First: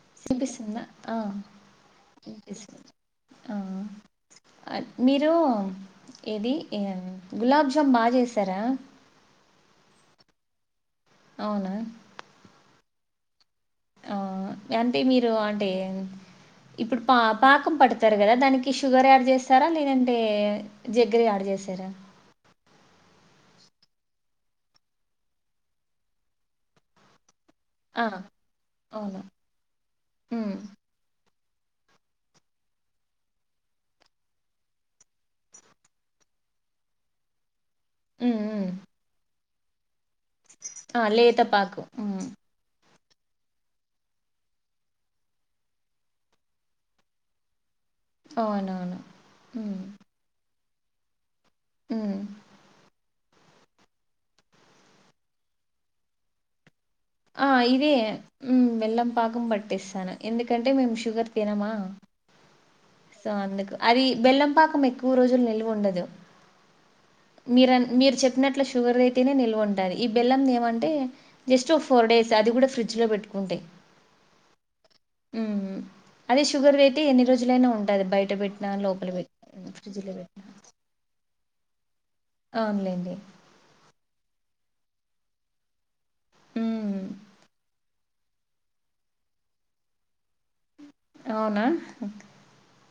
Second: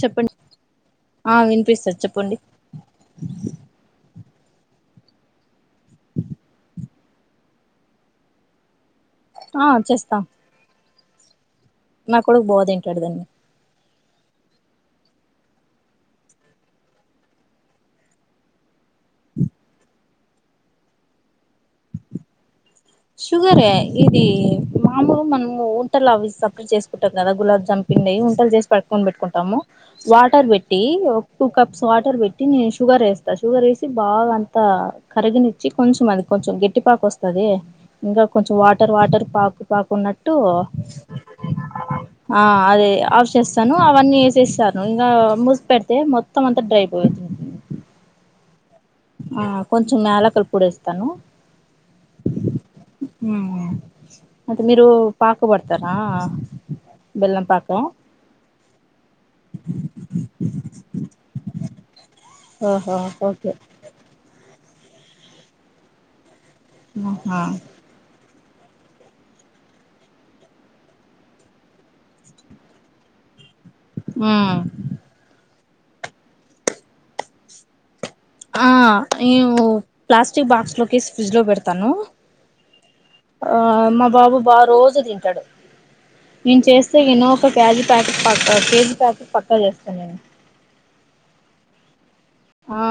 చెప్పండి సిపిసన్న ఆ వినిపిస్తది చెప్పండి మీరు ఏది గులాబ్జామ్ బాగా చేస్తారా ఆ చేేస్తా అవునా నా కొడుకు బో తింటాడు దాన్ని ఆ యాంటీ మీరు అంటే ఇప్పుడు పా పాకం పడతారు కదా దానికి షుగర్ యాడ్ చేస్తారా లేదంటే జగ్గరే యాడ్ చేసారా షుగరే ఇది మామూలు మనం వంటలు అవి సప్లై చేసుకుంటాం కదా గులాబ్ జ ఆ చంపిండ ఉంటలు చేసి పట్టుకొని అవును పెట్టుకుంటాము వాటర్ ఉమ్ పెట్టి టూ కప్స్ వాటర్ పెట్టి నేను షుగర్ వేస్తా షుగర్ వేసి బాగా అంతా కరిగని కొంచం అది కొంచం గట్టిపాకు వస్తాది ఇంకా ఉమ్ కొంచం ఉమ్ వాటర్ వాటర్ పాకు పాకు ఉన్నట్ టు ఆ లేత పాకు ఉమ్ ఆ అదే ఆఫ్ చేస్తాను అవన్నీ వేసేస్తాను ఇంకా మూసి పెడితే మొత్తం అంతా డ్రైపో అవునవును ఆ ఉమ్ కొంచం యాలకుల పొడి ఎస్తాను మ్ మ్మ్ అతే మీరు పాకుబడతారా ఇదే బెల్లం పాకం పట్టిస్తాను ఎందుకంటే మేము షుగర్ తినమా ఓహో సో ఓకే అందుకు అది బెల్లంపాకం ఎక్కువ రోజులు నిల్వు ఉండదు ఆహా మీర అన్ మీరు చెప్పినట్లు షుగర్ అయితేనే నిల్వ ఉంటుంది ఈ బెల్లం ఏమంటే టూ ఫోర్ డేస్ అది కూడా ఫ్రిడ్జ్ లో పెట్టుకుంటె మ్మ్ మ్మ్ అదే షుగర్ వియితే ఎన్ని రోజులైనా ఉంటది బయ ఆ నేను పెట్టినా ప్లాస్టిక్ బాక్స్ లోకేసి ఫ్రిడ్జ్ లో పెడతాను అవునులేండి ఆ మా బాబు బా రోజు తింటాడు నేను చేస్తే మ్మ్. ఎన్నో ఒక కేయాజీ ప్యాకెట్ పక్క కేజీ ప్యాకెట్ పక్కా చేస్తాను నేను అవునా ఆ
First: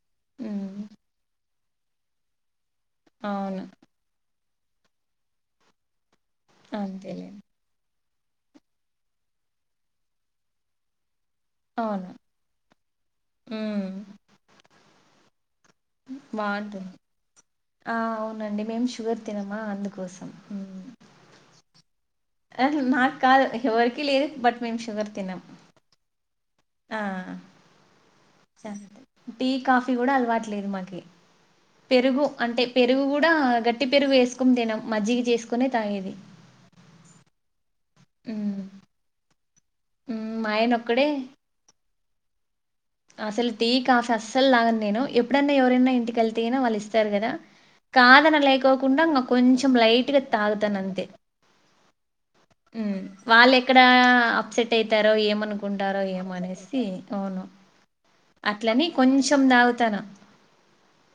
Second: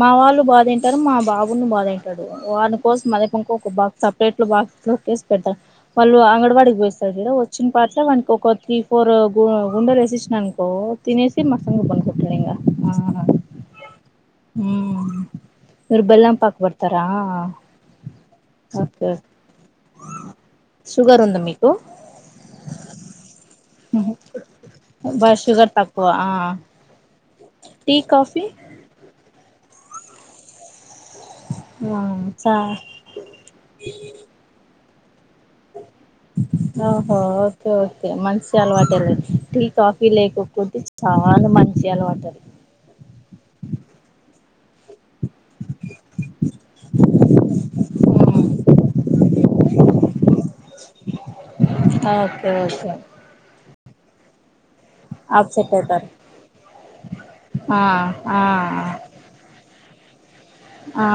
మా వాళ్ళు బా మ్మ్. తింటారు మా బాబును బా తింటాడు వాాడు కోసం మళ్ ఇంకో అవును ఒక బాక్స్ సెపరేట్ బాక్స్ కెసిపెడ్తా వాళ్ళు అంగన్వాడి కి పోయివస్తారు కదా అంతేలేండి వచ్చిన పాట్ల వానికి ఒక త్రీ ఫోర్ గుండలు వేసిఇచ్చినాననుకో తినేసీ మట్టసంగ పడుకుంటాడు ఇంగ మా నాన్న ఉమ్ హుమ్ మీరు బెల్లంపాక్ బాగుంటుంది పడతారా ఆ అవునండి మేం షుగర్ తినమా అందుకోసం హుమ్ షుగర్ ఉందా మీకు అహ నాకు కాదు ఎవరికి లేదు బట్ మేము షుగర్ తినం పో ఆ ఆ టీ కాఫీ టీ కాఫీ కూడా అలవాట్లేదు మాకి ఆ పెరుగు అంటే చ పెరుగు కూడా గట్టి ట్టి పెరుగు వేసుకుని తినం మజ్జిగ చేసుకునే తాగేది ఓహో ఓకే ఓకే మంచి ఉమ్ అలవాటేలేండి టీ కాఫీ టీ ఉమ్ మా ఆయన లేకపోతే ఒక్కడే చాలా మంచి అలవాటది అసలు టీ కాఫీ అస్సలు తాగను నేను ఎప్పుడన్నా ఎవరైనా ఇంటికి వెళ్తే అయినా వాళ్ళు ఇస్తారు కదా కాదన లేకోకుండా ఇంకా కొంచెం లైట్ గా తాగుతానంతే ఓకే ఓకే హుమ్ వాళ్ళ ఎక్కడ అప్సెట్ అయితారో అప్సెట్ ఏమనుకుంటారో అయితారు ఏమోఅనేసి అవును ఆ ఆ అట్లని కొంచెం తాగుతాను ఆ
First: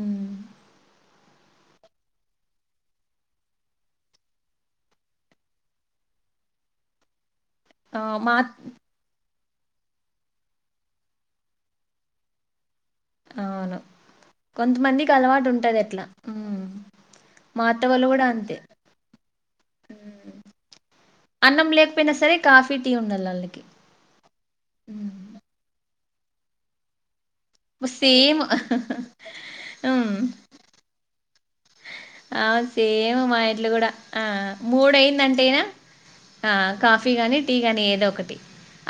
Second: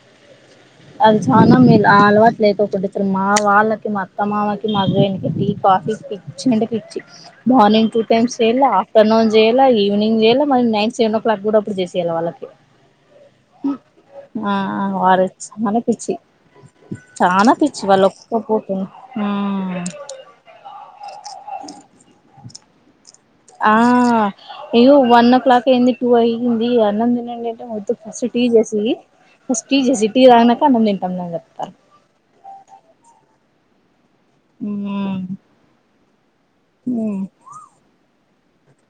ఉమ్ అవి చనా మేలు ఆ అలవాటు లేకోకుండా మా వాళ్ళకి మా అత్త మామకి మా హస్బెండ్ కి టీ కాఫీ పి చనగా పిట్టి మార్నింగ్ ఆ టూ టైమ్స్ మా చేయల ఆఫ్టర్ నున్ చేయాల ఈవినింగ్ చేయాల మళ్ళీ నైట్ సెవెన్ ఓ క్లాక్ కూడా అప్పుడు చేసయాల వాళ్ళకి అవును ఆ కొంతమందికి వారు అలవాటు చాన ఉంటది అట్లా పిచ్చి హ్మ్ చాన మా పిచ్చి అత్త వాళ్ళు కూడా అంతే ఒప్పుకోకపోతే హుమ్ హ్మ్ అన్నం లేకపోయినా సరే కాఫీ టీ ఉండాల వాళ్ళకి ఆ అయ్యో వన్ ఓ క్లాక్ అయింది టూ అయ్యింది అన్నంతినండి అని వద్దు ఫస్ట్ సేమ్ టీ చేసిఇయ్యి ఫస్ట్ టీ చేసి హ్మ్ టీ తాగినక అన్నం తింటం అని చెప్తారు ఆ సేమ్ మా ఇంట్లో కూడా ఆ మూడు అయింది అంటే నా ఆ కాఫీ గాని టీ గానీ ఏదో ఒకటి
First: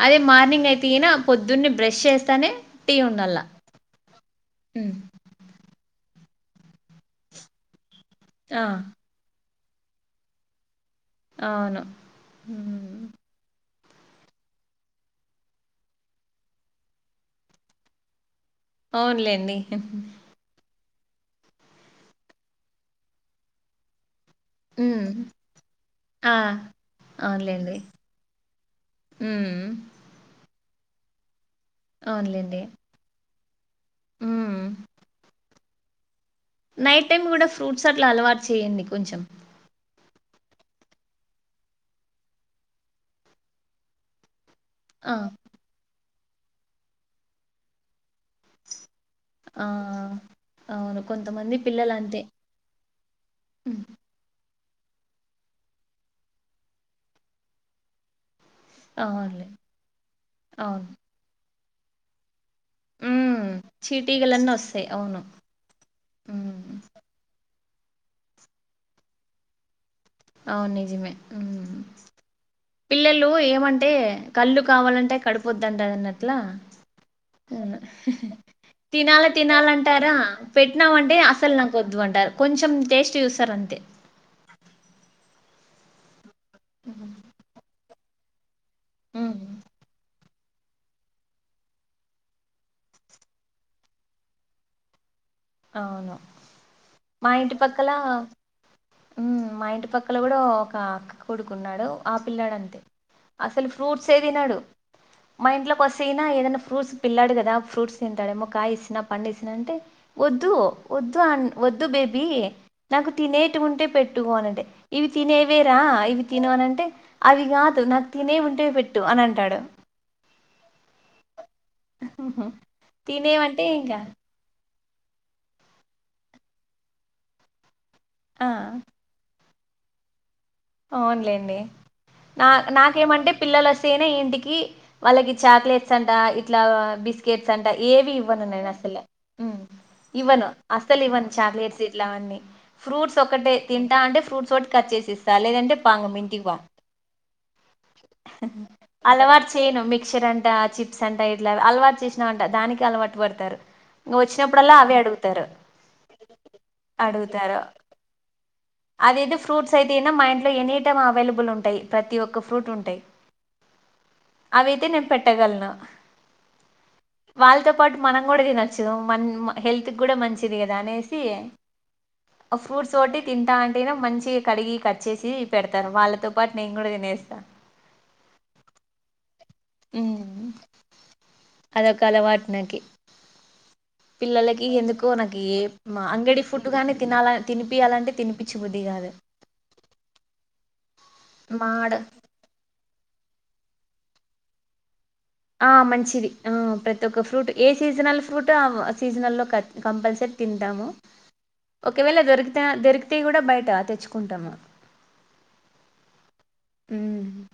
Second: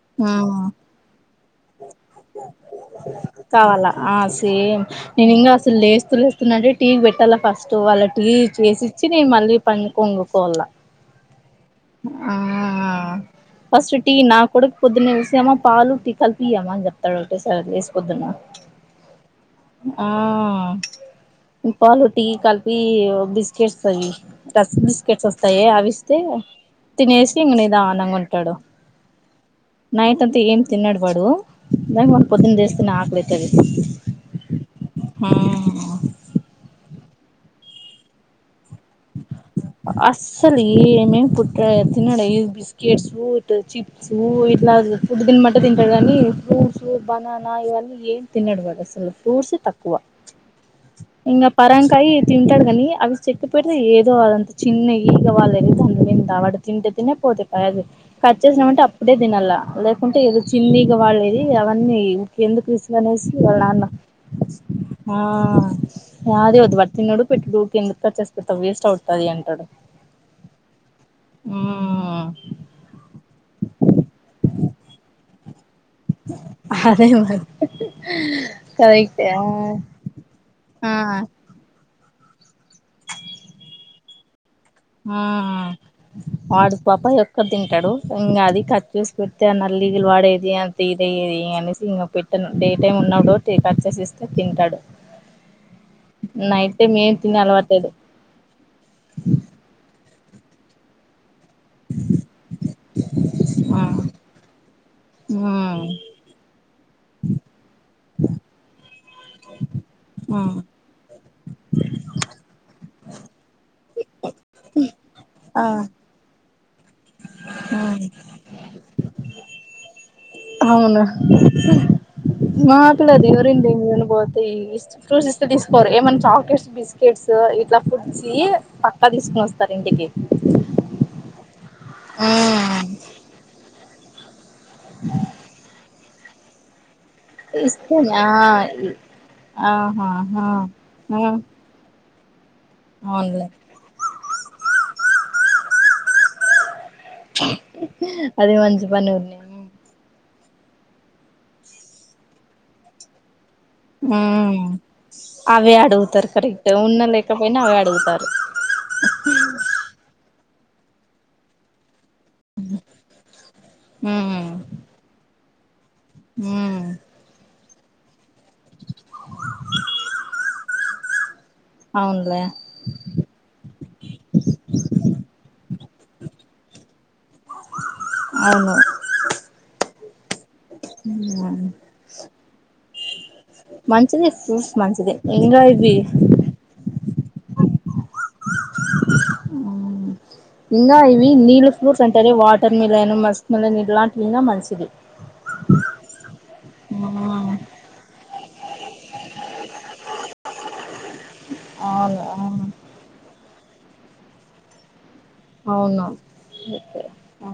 అదే ఆ మార్నింగ్ అయితే ఈయన పొద్దున్నే బ్రష్ చేస్తేనే టీ ఉండాల కావాలా ఆ సేమ్ హ్మ్ నేను ఇంకా అసలు లేస్తూ లేస్తునే అంటే టీ పెట్టాలా ఫస్ట్ వాళ్ళ టీ ఆ ఇచ్చేసి నేను మళ్ళీ పని కి వంగుకోవల అవును ఆ హ్మ్ ఫస్ట్ టీ నా కొడుకు పొద్దున్న లేసమ పాలు టీ కలిపియమ్మ అని చెప్తాడు ఒకేసారి లేసి పొద్దున్న అవునులేండి ఉమ్ పాలు టి కలిపి బిస్కెట్స్ తో ఇయి రస్క్ హ్మ్ బిస్కెట్స్ వస్తాయే అవి ఇస్తే ఆ తినేసి ఇంక అవునులేండి నిధానంగ ఉంటడు హ్మ్ నైట్ అంత ఏం తినడు వాడు దానికి పొద్దున అవునులేండి. లేస్తనే ఆకలిఅయితాది హ్మ్. హుమ్ నైట్ టైం కూడా ఫ్రూట్స్ అట్లా అలవాటు చేయయండి కొంచెం అస్సలు ఏమేమి కుట్ర తినడు బిస్కెట్స్ చిప్ నువ్ ఇట్లా ఆ! ఫుడ్ తిన్మంట్ తింటడు గాని ఫ్రూట్సు బననా ఇవన్నీ ఎం తినడు వాడు అసలు ఫ్రూట్స్ ఆ! తక్కువ అవును. ఇంకా కొంతమంది పరంకాయ పిల్లలంతే. తింటడు కానీ అవి చెక్కిపేడితే హ్మ్. ఏదో అదంత చిన్న ఈగ వాలేదితే అంతే ఇంక వాడుతింటే తినే పోతే పయా ఆది కట్ చేసినమంటే ఇప్పుడే అవునులే. తినాల లేకుంటే ఏదో అవును. చిన్నిగా వాళ్ళేది అవన్నీ ఇంక ఎందుకు ఇస్క్ మనేసి హ్మ్. వాళ్ళనాన్న చీటీగలన్నొస్తాయి. అవును. ఆ శారీ హ్మ్. వచ్చి పట్టుకున్నోడు పెట్టి దూకిండు టచ్చేసి పెడితే వేస్ట్ అవుతది అంటడు అవును నిజమే పిల్లలు ఏమంటే కల్లు కావాలంటే కడుప్ వొద్దంటదండి అట్ల అదే మరి తినాల కరెక్టే తినాలంటారా ఆ పెట్టినామంటే అసల్ నాక్ వద్దు అంటారు కొంచెం టేస్ట్ చూస్తరు అంతే ఆ వాడు పాప హ్మ్. ఎక్కువ తింటడు ఇంగ అది కట్ చేసి హ్మ్. పెడితే నల్ దిగులు వడేది అంత ఇదయ్యేది అనేసి ఇంక పెట్టను డే టైమ్ ఉన్నప్పుడు కట్ చేసి ఇస్తే తింటాడు అవును నైట్ టైం ఏం మా తినే ఇంటి అలవాట్లేదు పక్కలా ఉమ్మ్ మా ఇంటి పక్కల కూడా ఒక కొడుకున్నాడు ఆపిల్లాడు అంతే అసలు ఆ ఫ్రూట్స్ ఏ తినడు మా ఇంట్లోకి ఉమ్ ఒస్తే ఏదైనా ఫ్రూట్స్ పిల్లాడు కదా ఫ్రూట్స్ తింటాడేమో కాయ్ ఇచ్చిన పండేసిన అంటే వద్దు ఉమ్ వద్దు అన్ వద్దు బేబీ నాకు తినేటివి ఉంటే పెట్టు అనది ఇవి ఆ తినేవేరా ఇవి తిను అనంటే అవి కాదు ఉమ్ నాకు తినేవి ఉంటేవి పెట్టు అని అంటాడు అవును మా తినేవంటే పిలాదివరిండె ఇంకా అనుబొతు ఈ ఫ్రూట్స్ ఇస్తే తీసుకోరు ఏమన్నా చాక్లెట్స్ బిస్కెట్స్ ఇట్ల ఫుడ్ చి ఆ ఇంకా తీసుకుని వస్తరు ఇంటికి అవునులేండి నా ఉమ్ నాకేమంటే పిల్లలు వస్తేనే ఇంటికి వాళ్ళకి చాక్లెట్స్ అంట ఇట్ల బిస్ క్లేట్స్ అంట ఏవి ఇస్తేనా ఇవ్వను నేను అసలు ఉం ఆహా ఇవ్వను అసలు ఆ ఇవ్వను చాక్లెట్స్ ఫ్రూట్స్ అవునులే ఒకటే తింటా అంటే ఫ్రూట్స్ ఒకటి కట్ చేసి ఇస్తా లేదంటే పాంగ ఇంటికి పం అదే మంచి పని ఉన్ అలవాటు చేయను మిక్చర్ అంట చిప్స్ అంట ఇట్లవి అలవాటు చేసినవంటె దానికి అలవాటు పడతరు ఉమ్మ్ అవే అడుగుతరు కరెక్ట్ ఉన్నలేకపోయినా అవె అడుగుతారు అదయితే ఫ్రూట్స్ అయితే నా మా ఇంట్లో ఎనీ టైమ్ అవైలబుల్ ఉంటాయి ప్రతి ఒక్క ఫ్రూట్ ఉంటాయి మ్మ్ అవయితే నేను పెట్టగలను ఉమ్మ్ వాళ్ళతో పాటు మనం కూడ తినచ్చు మన హెల్త్ కూడ మంచిది కదా అనేసి అవునులే ఫ్రూట్సో టి తింటా అంటే మంచి కడిగి కట్ చేసి పెడతరు వాళ్ళతో పాటు నేను కూడ తినేస్తాను అవును ఉమ్మ్ ఉ అదొక అలవాట్ నకి మంచిది పిల్లలకి ఫ్రూట్స్ ఎందుకో మంచిది నాకి ఇంకా ఏం ఇవి అంగడికి ఫుడ్టుగాని తినాల తినిపియాలంటే తినిపించి బుద్ది కాదు. ఇంగా ఇవి నీళ్ళ మాడ ఫ్లూట్స్ అంటారే what watermelon muskmelon ఇలాంటివి ఇంగా మంచిది. ఆ మంచిది ఆ ప్రతి ఒక్క ఫ్రూట్ ఏ సీజనల్ ఫ్రూట్ అవ్ ఆ సీజనల్లో కమ్ కంపల్సరీ తింటాము. ఒకవేళ అవును దరికితె అవును దొరికితే కూడా బయట తెచ్చుకుంటాము. అవునా అయితే ఉమ్ ఆ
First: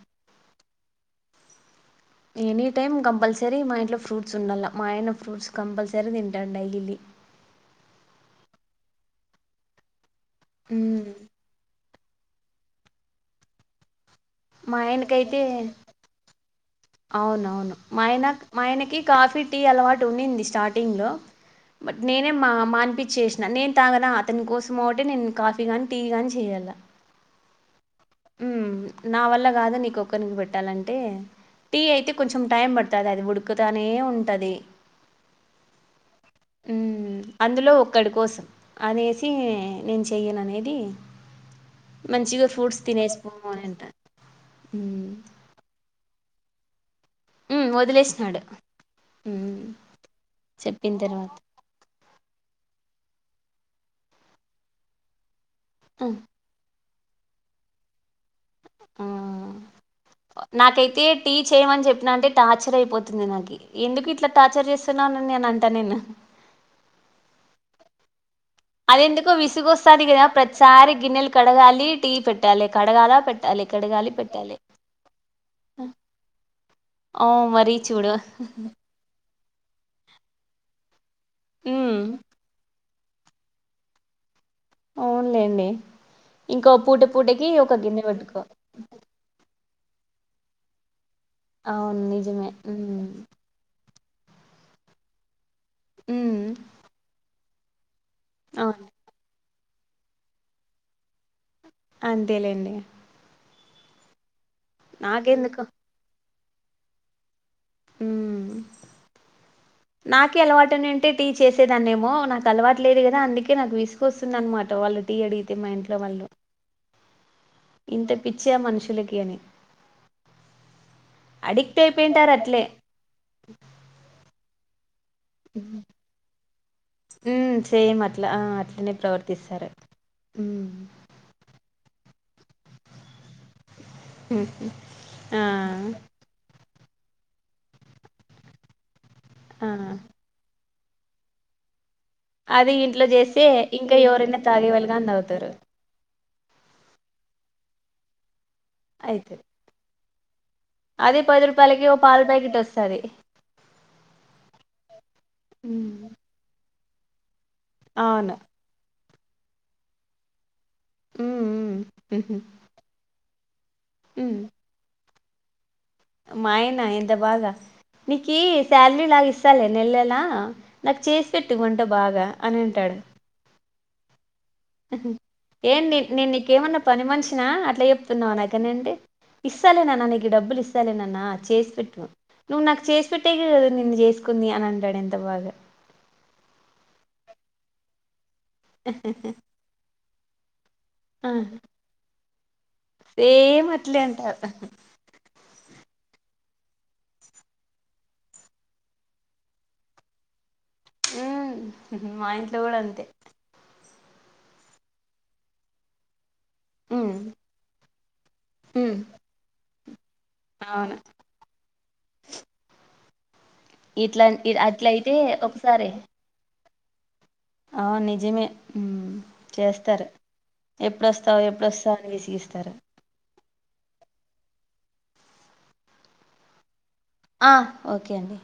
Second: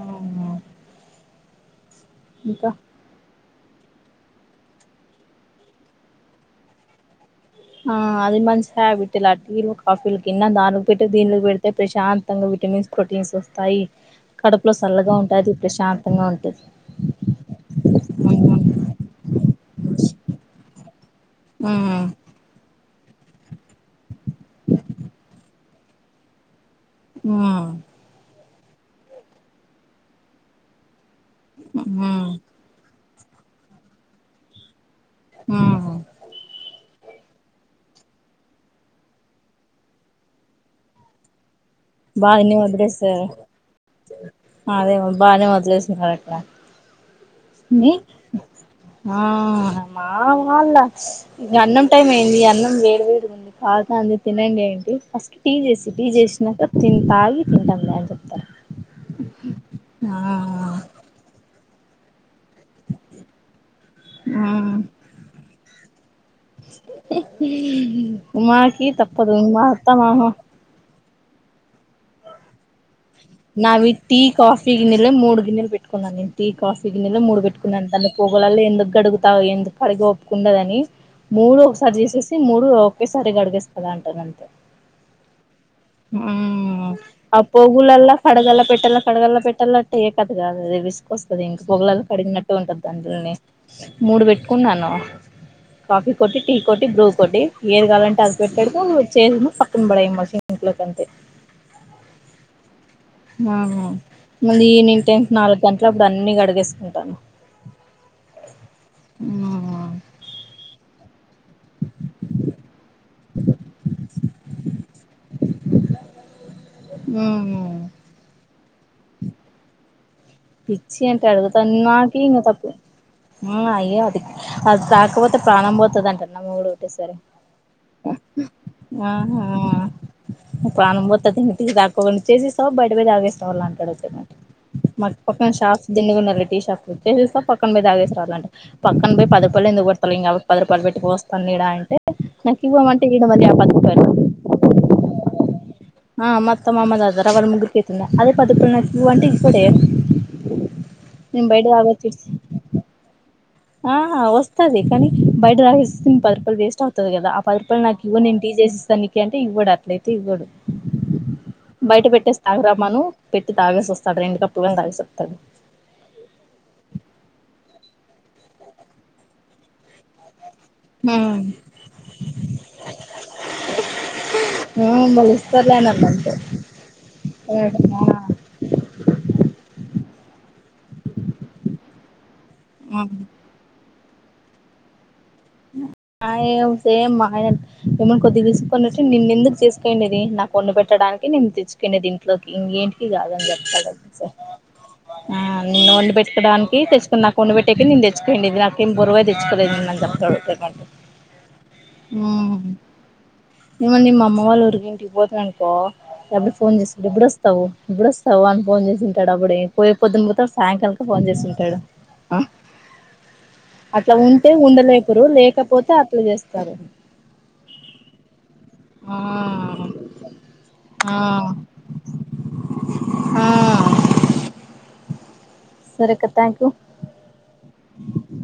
ఎనీ ఇంకా టైం కంపల్సరీ మా ఇంట్లో ఫ్రూట్స్ ఉండల్లా మా ఆయన ఫ్రూట్స్ కంపల్సరీ తింటాడు డైలీ. ఆ అది మంచి హ్యాబిట్లె ఆ టీలు కాఫీలు కన్నా దానికి హ్మ్. పెట్టెది దీన్లకి పె యితే ప్రశాంతంగా విటమిన్స్ ప్రోటీన్స్ వస్తాయి, కడపులో మా సల్లగా ఆయనకైతే ఉంటాది ప్రశాన్ ఉమాంతు అవునవును మా ఆయన మా ఆయనకి కాఫీ టీ అలవాటు ఉన్నింది స్టార్టింగ్లో. బట్ ఉమ్ నేన్ మా మానిపించేసినా నేను తాగనా అతని కోసం ఒకటే నేను కాఫీ గాని టీ గాని చేయలా. ఉ ఉమ్ నా వల్ల కాదు నీకొక్కరినికి పెట్టాలంటే టీ ఉమ్ అయితే కొంచెం టైం పడుతది అది ఉడుకుతానే ఉంటాది. ఉ ఉ అందులో ఒక్కడి కోసం అనేసి నేను చెయ్యను అనేది మంచిగా బాగానే ఫ్రూట్స్ తినేసి వదిలేసారు పోమని అంటా అదే వదిలేసి గట్లా ఉమ్ నే వదిలేసినాడు ఉమ్ ఆహా మా వాళ్ళ చెప్పిన తర్వాత ఇంగా అన్నం టైం అయిందిగా అన్నం వేడి వేడిగా ఉంది కాలతాంది తినేకిపోయింటి ఫస్ట్. టీ చేసి టీ చేసినాక తిన్ తాగి తింటాలే అని చెప్ ఆ ఆ నాకైతే టీ చేయమని చెప్పినా అంటే టార్చర్ అయిపోతుంది నాకి, ఎందుకు ఇట్లా టార్చర్ చేస్తున్నావ్ నన్ని అని అంటా నేను. హి హి హి మాట్ అది ఎందుకో విసుగొస్తాది కదా ప్రతిసారి గిన్నెలు కడగాలి టీ పెట్టాలి కడగాలా పె నావి టీ కాఫీ గిన్నెలే మూడు గిన్నెలు పెట్టుకున్నాను నేను టీ కాఫీ గిన్నెలే ఓ మూడు పెట్టు మరీ కున్నాను దాన్ని చూడు పోగలల్లా ఎందుకు గడుగుతావు ఎందుకు కడిగే ఓపికా ఉండదని మూడు ఉమ్ ఒకసారి చేసే కొని మూడు ఒకేసారి గడిగేస్తు కదా అంటారు నన్ని అవునులేండి ఉ ఇంకో పూట ఆ పూటకి ఒక గిన్నె పొగులల్లా పెట్టుకో కడగల్ల పెట్టల్లా కడగల్లా పెట్టలంటే అయ్యే కథ కాదు అది విసుకొస్తుది ఇంక పొగలల్లా అవును నిజమే కడిగినటే ఉంటాది ఉమ్ దాన్ని. మూడు పెట్టుకున్నాను కాఫీ ఉమ్ కొటి టీ కొటి బ్రూ కొటి ఏది కావాలంటే అద్ పెట్టెడము అవును చేయడము పక్కన పడేయడము ఆ సింక్లోకి అంతే. అంతేలేండి నహు ముందు ఈవినింగ్ టైమ్ నాలుగు నాకెందుకు గంటలకి అప్పుడు అన్ని కడిగేసుకుంటాను. ఉ నాకే అలవాటు వున్నిన్ అంటే టీ చేసేదాన్నేమో నాకు అలవాటు లేదు కదా అందుకే నాకు వినుగొస్తుంది అనమాట వాళ్ళు టీ అడిగితే మా ఇంట్లో వాళ్ళు. [inaudible] ఉ ఇంత పిచ్చ మనుషులకి అని పిచ్చి అంటే అడుగుతాంది అడిక్ట్ నాకి అయిపోయింటారు ఇంకా అట్లే తప్పు ఉ అయ్యో అది అది తాకపోతే ప్రాణం పోతాదంట నా మొగుడు ఒకటే సరే హు సేమ్ అట్లా అట్లనే ప్రవర్తిస్తారు ఉం మొత్త తిన్ని టీ తాక్కండా చేసేస్తావు బయటపొయ తాగేస్తావా అంటాడునమాట మాకు ఆ పక్కన షార్స్ దిండి గా ఉండాదిలే టీ షాపు చేసేస్తా పక్కన మీద తాగిస్తావాలంటే పక్కన పోయి పది ఆ రూపాయలు ఎందుకుడతారు ఇంకాట్టి పది రూపాయలు పెట్టికి పొస్తా వీడ అంటే నాకు అది ఇంట్లో ఇవ్వమంటే ఈడ చేస్తే మళ్ళీ ఆ పది ఇంకా రూపాయలు ఎవరైనా తాగేవాళ్ళగాను అంద అవుతారు ఆ మొత్తం అమ దాదర వాళ్ల ముగ్గురికి అతుంది అదే రూపాయలు ను అంటే అదే ఇస్తాడే అది పది రూపాయలకి ఓ తాగొచ్చి పాలు ప్యాకెట్ వస్తాది ఆ వస్తది కానీ బయట తాగేస్తుని పది రూపాయలు వేస్ట్ అవుంది కదా ఆ పది రూపాయలు నాకు అవును ఇవ్వునేను టీ చేసి ఇస్తా నీకు అంటే ఇవ్వడు అట్లయితే ఇవ్వడు మ్మ్ బయట మ్మ్ పెట్టేసి తాగరామ్మాను పెట్టి తాగేసి వస్తాడు రెండు కప్పులు ని తాగేసి వస్తాడు మాయనా ఎంత బాగా నీకి శాలరీ లాగా ఇస్తాలే నెల నెల నాకు చేసి మ్మ్ పెట్టు వంట బాగా అని అంటాడు [inaudible] వాళ్ళు ఇస్తారులే అని అన్నా ఏంటినేను అంతే నీకేమన్నా పని మనిషినా అట్లా చెప్తున్నా నోనో క నేనండీ ఇస్తాలేనన్న నీకు డ బ్బులు ఇస్తాలేనన్న చేసి పెట్టు నువ్వు నాకు చేసి పెట్టే క కదా నిన్ను చేసుకుంది అని అంటాడు ఎంత బాగా ఆ ఏ సేమ్ ఆయన ఏమని కొద్ది తీసుకున్నట్ే నిన్న ఎందుకు చేసుకోయండి అది నా వండి పెట్టడానికి ఆ నిన్ను తెచ్చుకున్నది ఇంట్లోకి ఇంక దేనికి కాదని సేమ్ చెప్తాడు అట్లే అంటారు ఆ నిన్నను వండి పెట్టుకోడానికి తెచ్చుకుని నాకు వండి పెట్టేకి నిన్ను తెచ్చుకోండి ఇది నాకేం బోరువై తెచ్చుకోలేదున్నంత తొడుత కంట ఉం ఉ ఇగొండి మా అమ్మ వాళ్ళుఊరికి ఇంటికి పోతున్నానుకో ఎప్పుడు ఫోన్ చేసడు ఉమ్ ఎప్పుడుస్తావు ఎప్పుడు వస్తావు అని ఫోన్ ఉమ్ చేసింటాడు అప్పుడే పోయే పొద్దున పోతావ అవును సాయంకాలిక ఫోన్ చేసింటాడు అట్లా ఇట్లా ఉంటే ఇ- అట్లయితే ఉండలేకరు ఒకసారి లేకపోతే అట్లా చేస్తారు అవును నిజేమే ఆ చేస్తారు ఆ ఎప్పుడోస్తావుో ఎప్పుడుొస్తావు అని విసిగిస్తారు ఆ సరేక్కథ్యాంక్ యూ ఆ ఓకే అండి